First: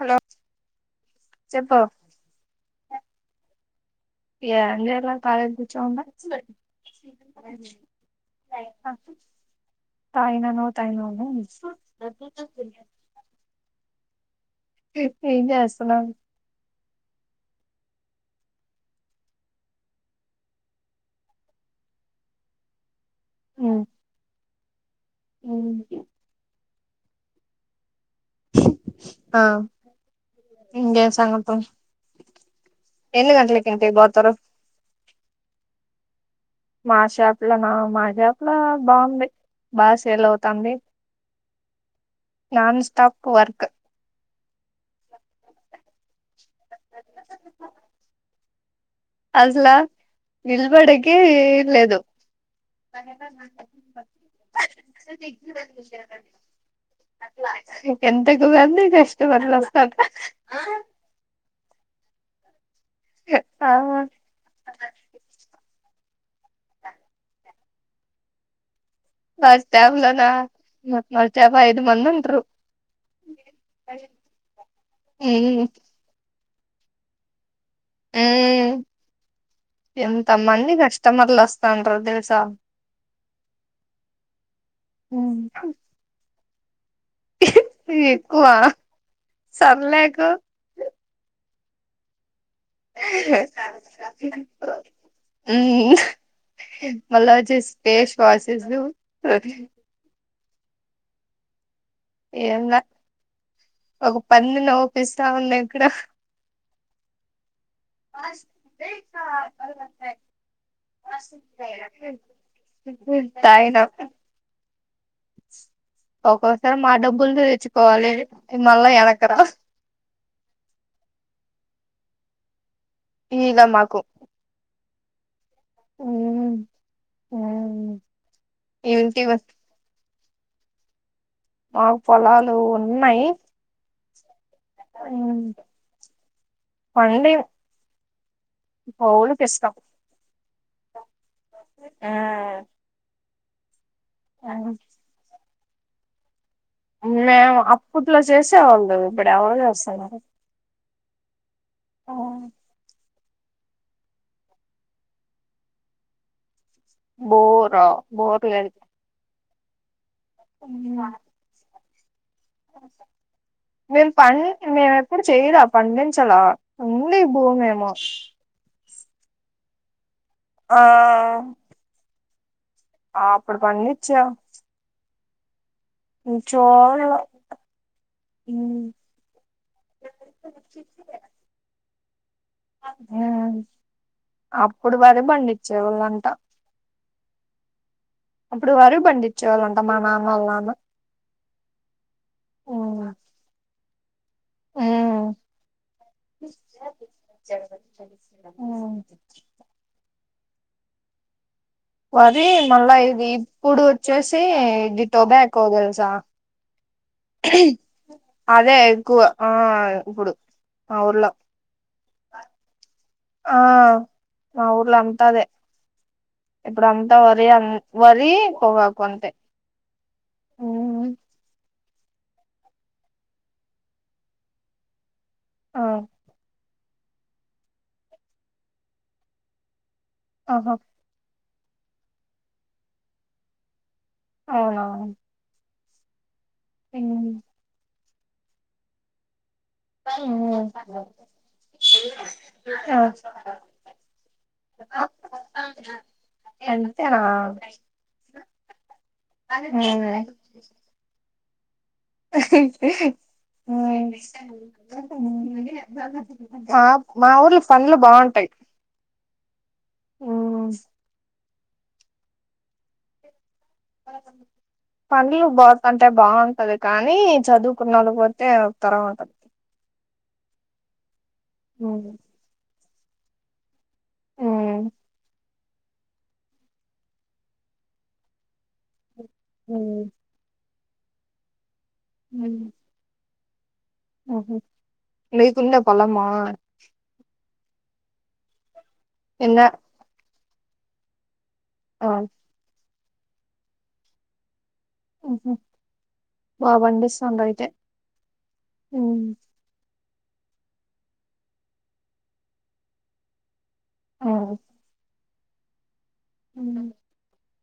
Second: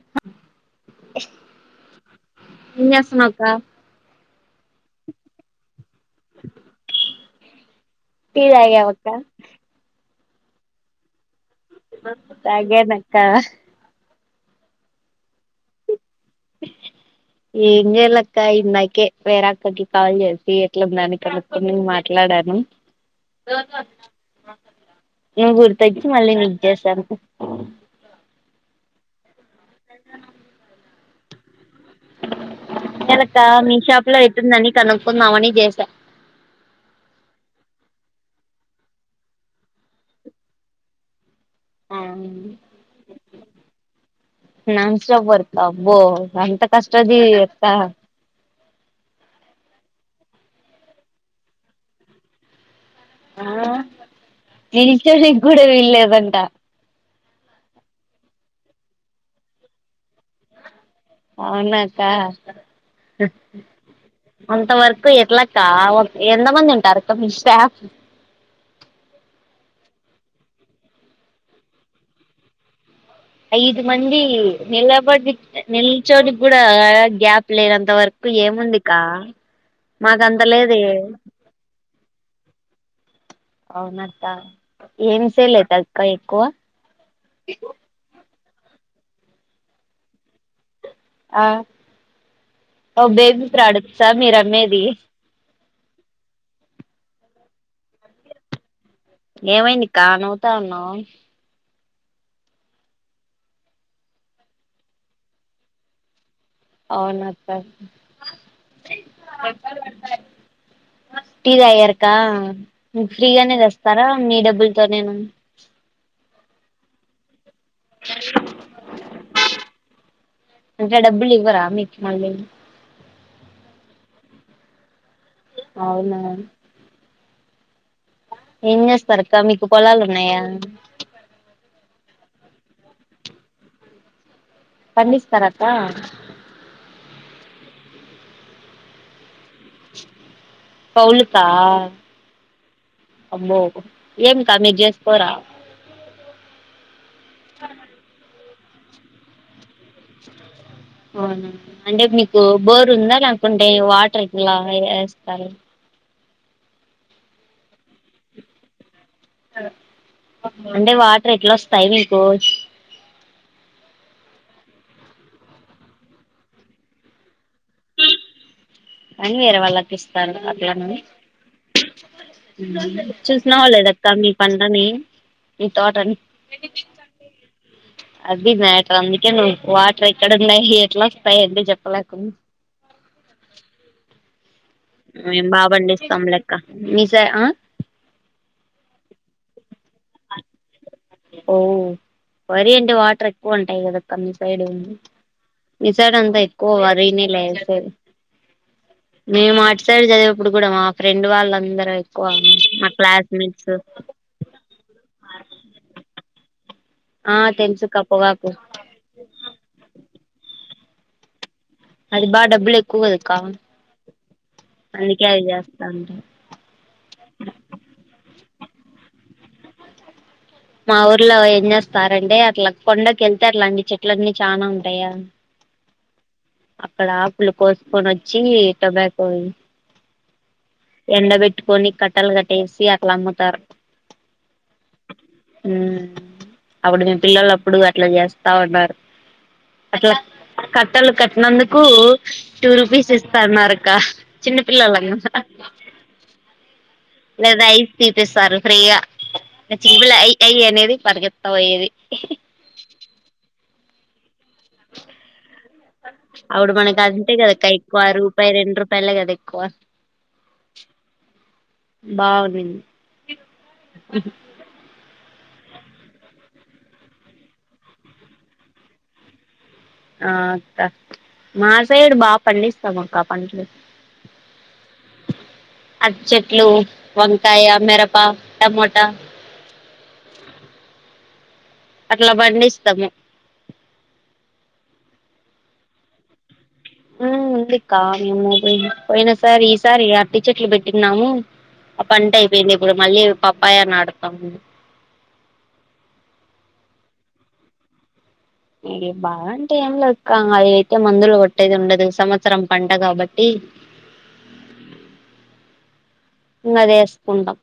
Hello చెప్పు ఏం చేస్తున్నావ్ అక్క ఏం జయలా కాలిగా కూర్చొని ఉన్న తీదాగవక్క తాగిన నువ్ తాగినవ ఉమ్స్ తాగనక్క ఉ ఏం జేస్తున్నావ్ ఏం చేయలక్క ఇందాకే వేర అక్కకి కాల్ చేసి ఎట్ల ఉందని కనుకొని మాట్లాడాను నువు గుర్తచ్చి మళ్ళీ నీకు చేసను ఆ ఇంగేమ్ సంగతులు ఎన్ని ఎలక్క గంటలకి మీ ఇంటికి షాప్ లో పోతారు ఎట్ ఉందని కనుక్కుందామని చేసా మా షాప్ లో నా మా షాప్ లో బాగుంది బా సేల్ అవుతాంది ఆ non stop work non stop work ఆ అబ్బో ఎంత కష్ట జీవి ఎట్టా అసల ఇల్బడకి లేదు నిల్చోనికి కూడా వీల్లేదంట ఎంతకు మంది కష్టమర్లు వస్తా అవునక ఆ అంత వరకు ఎట్ల కా ఓక్ ఎంత మంది ఉంటారు అక్క మీ ష్టా బస్ స్టాప్ లోనా బస్ స్టాప్ ఐదు మంది ఉంట్రు ఐదు మంది నిలబడ్ది ఉమ్ నిల్చోడి కూడా గ్యాప్ లేనంత వరకు ఉమ్ ఏముందికా మాకంత లేదే సన్రూఫ్ దెల్సా? అవునత్త ఏం సేలైతే అక్క ఎక్కువ ఎక్కువా సర్లేకు ఆ ఓ బేబీ ప్రాడెక్ట్సా మీరు అమ్మేది ఉమ్ మళ్ళా వచ్చేస్ ఫేస్ వాషెషూ ఏమైందిక్కా నవ్వుతా ఉన్నావ్? ఏంలే ఒక పంది నొవ్పిస్తా ఉంది ఇక్కడ అవునక్క టీ తాగారక్కా ఉమ్ ఫ్రీగానే తాగినం తెస్తారా మీ డబ్బుల్తో నేనా ఒక్కోసారి మా డబ్బుల్ తో తెచ్చు కోవాలి మళ్లా ఎనక్రాద్ మళ్లీ ఈలా మాకు అవునా? ఆ ఏం చేస్తారు అక్క మీకు పొలాలు ఉన్నాయా? మాకు పొలాలు ఉన్నాయ్ ఉమ్ పండిస్తారక్క పండిమ్ కౌలుకి ఇస్తాం పౌలుకా అబ్బో ఏం కా మీర్ చేస్కోరా? మేము అప్పుట్లో చేసేవాళ్ళు ఇప్పుడు ఎవరు చేస్తన్నారు అవునా అంటే మీకు బోర్ ఉందా లేకుంటే వాటర్ ఇట్లా ఏస్తారు బోరా బోర్ లేదు అంటే వాటర్ ఎట్లా వస్తాయ్ మీకు ఆ మేము పం మేము ఎప్పుడు చెయ్యలా పండించలా ఉంది భూమి ఏమో కానీ వేరే వాళ్ళకి ఇస్తారు అట్లని ఆ ఆ అప్పుడు చూసినావా లేదక్క పండించా మీ పంటని మీ తోటని చూడల అది ఉమ్ మ్యాటర్ అందుకే నువ్వు వాటర్ ఎక్కడ ఉన్నాయ్ ఎట్లా వస్తాయ్ అంటే చెప్పలేక్ ఊమ్ అప్పుడు వరి మేం బా పండిస్తాం పండించేవాళ్ళంట లెక్క మీ సై ఆ అప్పుడు వరి పండి చ్చేవాలంటా మా నాన్న వాళ్ నాన్న ఓ వరి అంటే ఉమ్ వాటర్ ఎక్కువ ఉంటాయ్ కదా కా మీ సైడు ఉమ్ మీ సైడ్ అంతా ఎక్కువ వరినే లే ఏసేది ఉమ్ మేము అటు సైడ్ చదివేప్పుడు కూడా మా ఫ్రెండ్ వాళ్ళ వరి మళ్ళా ఇది ఇప్పుడు వచ్చేసి ఇది టోబాకో దెల్సా ఆ తెలుసుక్క పొగాకు అదే ఎక్కువ ఆ ఇప్పుడు మా ఊర్లో అది బా డబ్బులు ఎక్ ఆ మా ఊర్లో అంతా అందుకే అది అదే చేస్తా ఉంటారు ఇప్పుడు అంతా వరి అం వరి పోగాకు అంతే మా ఉమ్ ఊర్లో ఏం చేస్తారంటె అట్లా కొండకి వెళ్తే అట్లాంటి చెట్లన్నీ చానా ఉంటాయా ఆ అక్కడ ఆకులు కోసుకొని వచ్చి టొబాకో ఆహా ఎండ బెట్టుకొని కట్టలు కట్టేసి అట్ల అమ్ముతారు అవునా ఉం అప్పుడు మేం పిలోల్లు అప్పుడు అట్లా చేస్తా ఉన్నారు అట్లా ఉం కట్టలు కట్టినందుకు టూ రూపీస్ ఇస్తన్నారుక్క చిన్న పిల్లలంగ ఎ లేదా ఐస్ తీపిస్తారు ఫ్రీగా మా చిల [unintelligible] అ అఐ అనేది పరిగెత్తా పోయ్యేది [unintelligible] అప్పుడు మా మనకు మా అంతే కదా ఊర్లో అక్క పనులు ఎక్కువ బాగుంటాయి రూపాయి రెండు రూపాయలే కదా ఎక్కువ ఉం బాగుండింది పనులు పోతంటే అంటే బాగుంటది కానీ చదువుకున్న వాళ్ళు పోతే ఒక తరా ఉంటది ఆ అక్క మా సైడు బాగా పండిస్తాం అక్క పంటలు అరటి చెట్లు వంకాయ మిరప టమోటా ఉం అట్లా పండిస్తాము ఆహ మీకుందా పోలమా ఉం ఉంది అక్క మేము పోయినా ఎన్న సారి ఈసారి అరటి చెట్లు పెట్టిన్నాము ఆ పంట అయిపోయింది ఇప్పుడు మళ్ళీ పప్పాయే నాటతాము ఆహా బాగ పండిస్తున్నారు అయితే ఇగ బాగ అంటే ఏమ్ లేదు అయ్యి అయితే మందులు కొట్టేది ఉండదు సంవత్సరం పంట కాబట్టి ఆ ఇంగ అది వేసుకుంటాం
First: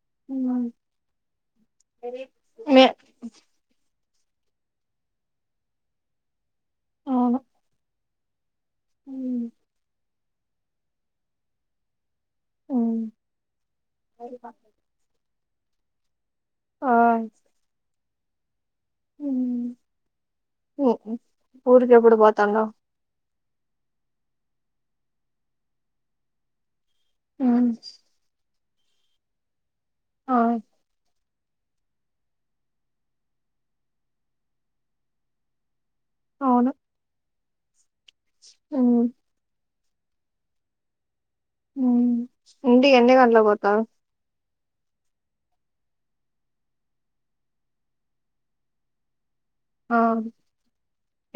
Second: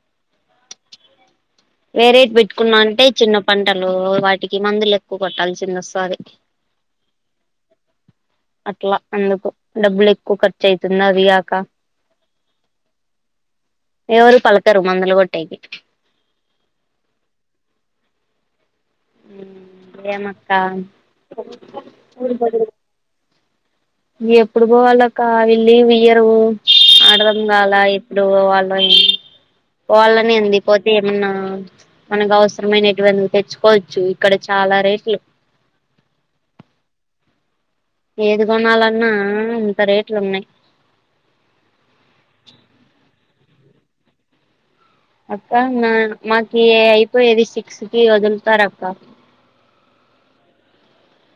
[inaudible] వేరేటి పెట్టుకున్నా మే అంటే చిన్న పంటలు వాటికి మందులు ఎక్కువ కొట్టాల్సింది వస్తాది అవును అట్లా అందుకు డబ్బులు ఎక్కువ ఖర్చు అయితుంది అవి గాక అవును ఎవరు పలకరు మందలు గొట్టేకి ఆ ఉం ఏమ్ అక్క ఉ ఊరికి ఎప్పుడు పోతాండవ్ ఇంగ ఎప్పుడు పోవాలా అక్క వీళ్ళు లీవ్ ఇయ్యరు అర్థం కాల ఎప్పుడు వాల్ పోవాలని ఆ ఉంది పోతే ఏమన్నా మనకు అవసరమైనటువంటి తెచ్చుకోవచ్చు ఇక్కడ చాలా రేట్లు అవును ఏది ఉమ్ కొనాలన్నా ఇంత రేట్లు ఉన్నాయి ఉం ఇంటి ఎన్ని గంటలకు పోతావ్ అక్క నా మాకు అయిపోయేది సిక్స్ కి వదులుతారు అక్క ఆ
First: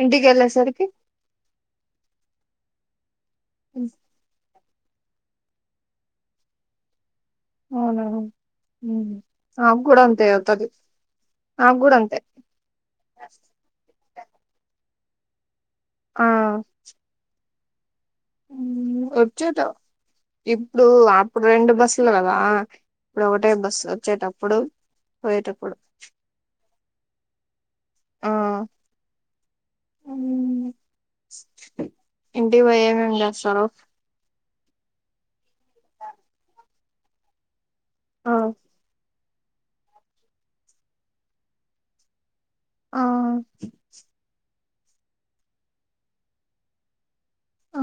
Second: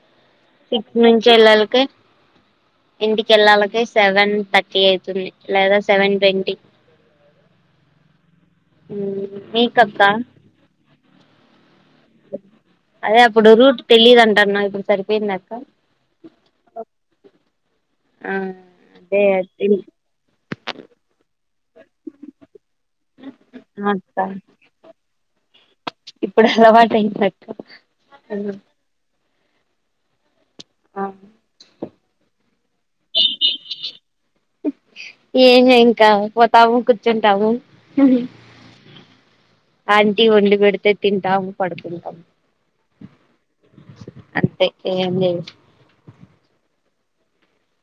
ఇంటి కేళ్ళేసరికి కే ఇంటి కేళ్ళాలకి సెవెన్ థర్టీ అయితుంది లేదా సెవెన్ ట్వంటీ అవునా ఉమ్ నాక్కూడ మీకక్క అంతే అవుతది నాక్కూడం అదే అప్పుడు రూట్ తెలీదంటన్నవ్ ఇప్పుడు సరిపోయిందక్కా ఆ ఆ ఉమ్ అదే వచ్చేట అట్టిన్ ఇప్పుడు అప్పుడు రెండు బస్సులు కదా ఇప్పుడు ఒకటే బస్సు వచ్చేటప్పుడు పోయేటప్పుడు ఇప్పుడలవాటైందక్క ఆ ఉమ్ ఇంటికి పోయి ఏమేం చేస్తారు ఏంలే ఇంకా పోతాము కూర్చుంటాము ఆ ఆంటీ వండి పెడితే తింటాము పడుకుంటాము ఆ తే ఏం లేదు ఆ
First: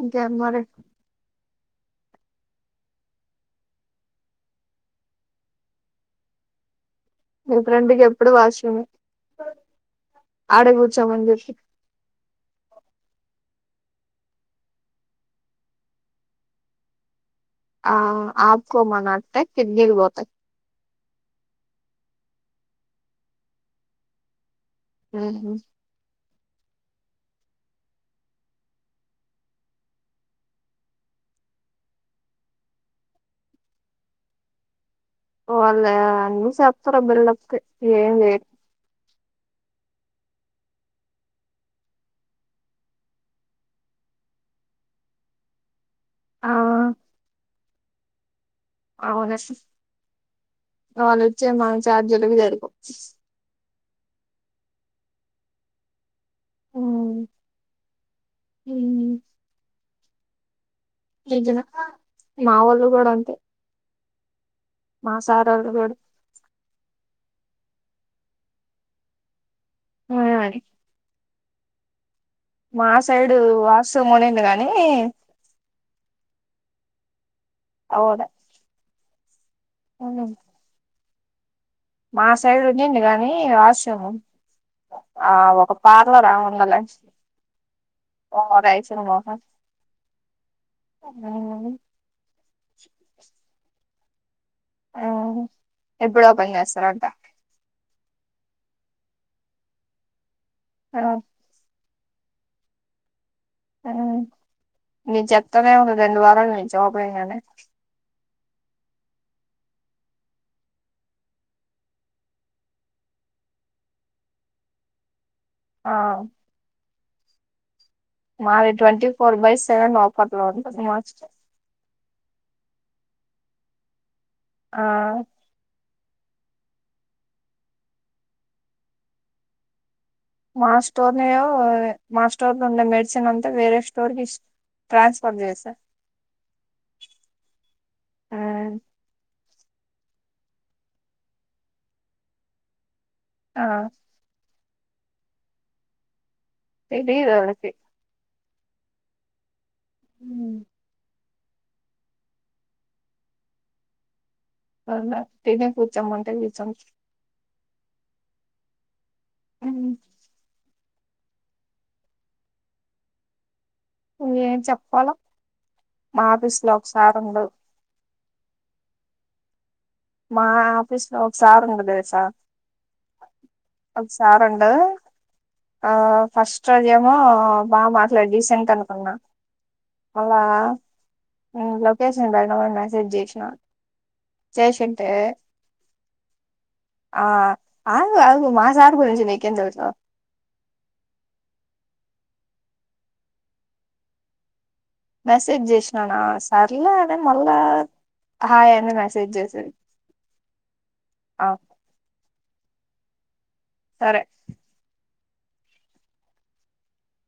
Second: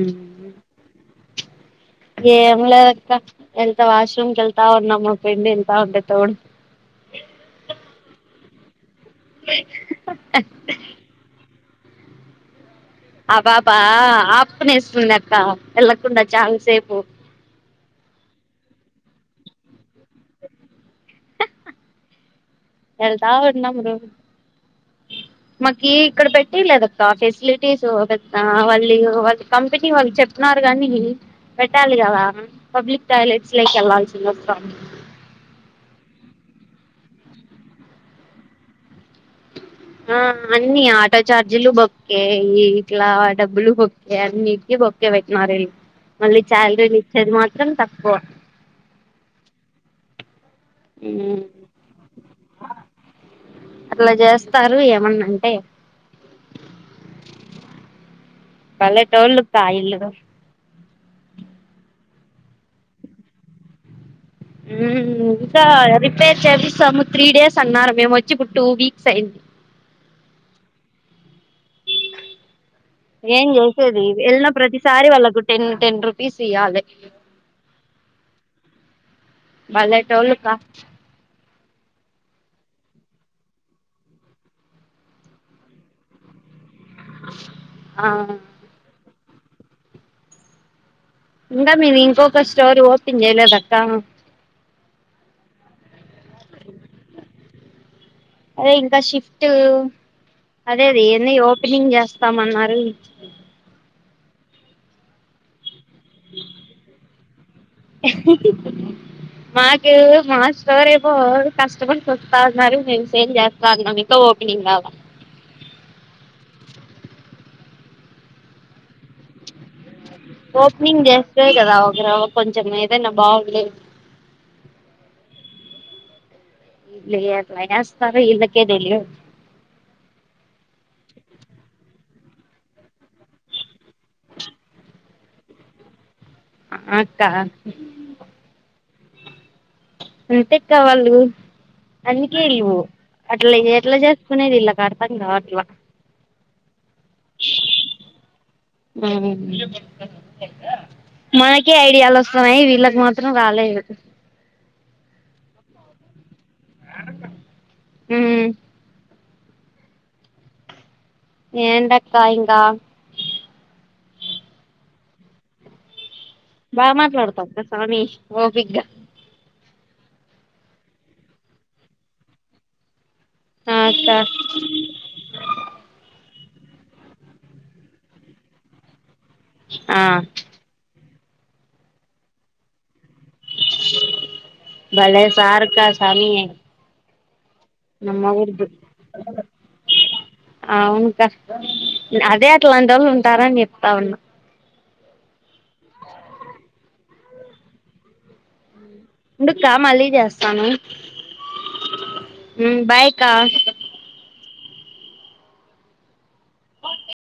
ఇంకేం మరి ఏం లేదక్క వెళ్తా వాష్రూమ్ కెళ్తా ఉన్నా మా ఫ్రెండు వెళ్తా ఉంటే తోడు అ మీ ఫ్రెండ్కి ఎప్పుడు వాష్రూమే ఆడే కూర్చోమని చెప్పు ఆ పాపా అపుకునేస్తుందక్క వెళ్ళకుండా చాల్సేపు ఆ ఆపుకోమనట్నే కిడ్నీలు పోతయ్ వెళ్తా ఉన్నామ్ రో మాకి ఇక్కడ పెట్ పెట్టియ్యలేదక్క ఫెసిలిటీస్ పెద్ద వాళ్ళి వాళ్ళు కంపెనీ వాళ్ళు చెప్పినారు గానీ పెట్టాలి కదా పబ్లిక్ టాయిలెట్స్ లోక్ వెళ్లాల్సింది వస్తాంది ఓ అల్లా అన్ని సేత్తరు బిళ్ళోత్తే ఏం లేద్ ఆ అన్ని ఆటో చార్జీలు బొక్కే, ఇట్లా డబ్బులు బొక్కే, అన్నిటికి బోక్కే పెట్టినారే మళ్ళీ ఆ చాలిరీలు ఇచ్చేది మాత్రం తక్కువ అవునా సిస్ వాళ్ళిచ్చేవి మన చార్జిలకు సరిపోవు మెున్నంటే బలేటోల్లక్క ఈళ్ళు నిజన మా వోళ్ళు కూడా అంతే మా ఉమ్ సార్ ఇంకా వాళ్ళు కూడా రిపేర్ చేపిస్తాము త్రీ డేస్ అన్నారు మేము వచ్చి ఇప్పుడు టూ వీక్స్ అయింది ఆ సైడ్ ఏం వాష్రూమ్ చేసేదిలేద్ ఉన్నింది వెళ్ళిన గాని ప్రతిసారి వాళ్ళకు టెన్ టెన్ రూపీస్ ఇయ్యాలే అవును బలేటోళ్ళుకా మా సైడ్ ఉండింది కాని వాష్రూము ఆ ఒక ఒక పార్లరాముందిలే ఆ ఓవరాక్షన్ మెుఖమ్ ఇంగ మీమింకొక స్టోరీ ఓపెన్ చేయలేదక్క ఆ ఎప్పుడోపెన్ చేస్తరంట అదే ఇంకా షిఫ్ట్ అదే ఆ, అది ఏన్ని ఓపెనింగ్ చేస్ స్తామన్నారు ఉమ్ నేన్ చేప్తనే ఉన్న రెండు వారాల నుంచి ఓపెనింగ్ అని మాకు మా స్టార్ రేపు పోవుడు కష్టం అనుకో కాగజ్నగర్ మేం సేమ్ జెత్త అన్నాం మీకూ. ఓ భీమ్ లాగా ఆ మాది ట్వంటీ ఫోర్ బై సెవెన్ ఆ ఓపెనింగ్ చేస్తే కదా ఒకరు కొంచెం ఏదైనా బాగుండేది. ఆ ఈళ్ళు ఎట్నో ఏస్తరు ఇళ్లకేతెలియదు. మా స్టోర్ నేయో మా స్టోర్ లో ఉన్నది, మెడిసిన్ అంతా వేరే స్టోర్ ఇస్ ట్రాన్స్ఫర్ చేసా. ఆ అక్క అంతే అక్క వాళ్ళు అందుకే ఇల్లు అట్ల ఆ ఎట్లా చేసుకునేది ఈల్లకు అర్థం కావట్లా తెదిదాళ్ళకి ఉమ్ ఉమ్ మనకే ఐడియాలు వస్తున్నయి, వీళ్ళకి మాత్రం రాలేదు. అ అమ్మాయి తినే కూచ్చమంటె కూర్చోను ఉమ్ ఉమ్ ఏంటక్క ఇంకా? నువ్వేం ఏం చెప్పాల? బా మాట్లాడతాం గ స్వామి ఓపిగ్గా మా ఆఫీస్ లో ఒకసార్ ఉండు సార్. ఆ ఒక అక్క సార్ ఉండు ఆ ఫస్ట్ రోజ ఏమో బా మాట్లాడి డీసెంట్ అనుకున్నా. అ ఆ లొకేషన్ బెట్టమని మెసేజ్ చేసినా, జయశం వలేసార్కా స్వామి ఆ నా ఆగు ఆగు మొగుడు మా ఊర్దు, సార్ గురించి నీకేం తెలుసు ఆవును కష్టమే. అదే అట్లాంటి ఓళ్ళు ఉంటారని చెప్తాఉన్నా. మెసేజ్ చేసినానా సర్లే అదే మళ్ళా హాయ్ అన్ ఉండక్కమళ్ళీ చేస్తాను, ఆ ఉమ్ బయ్ అక్కా సరే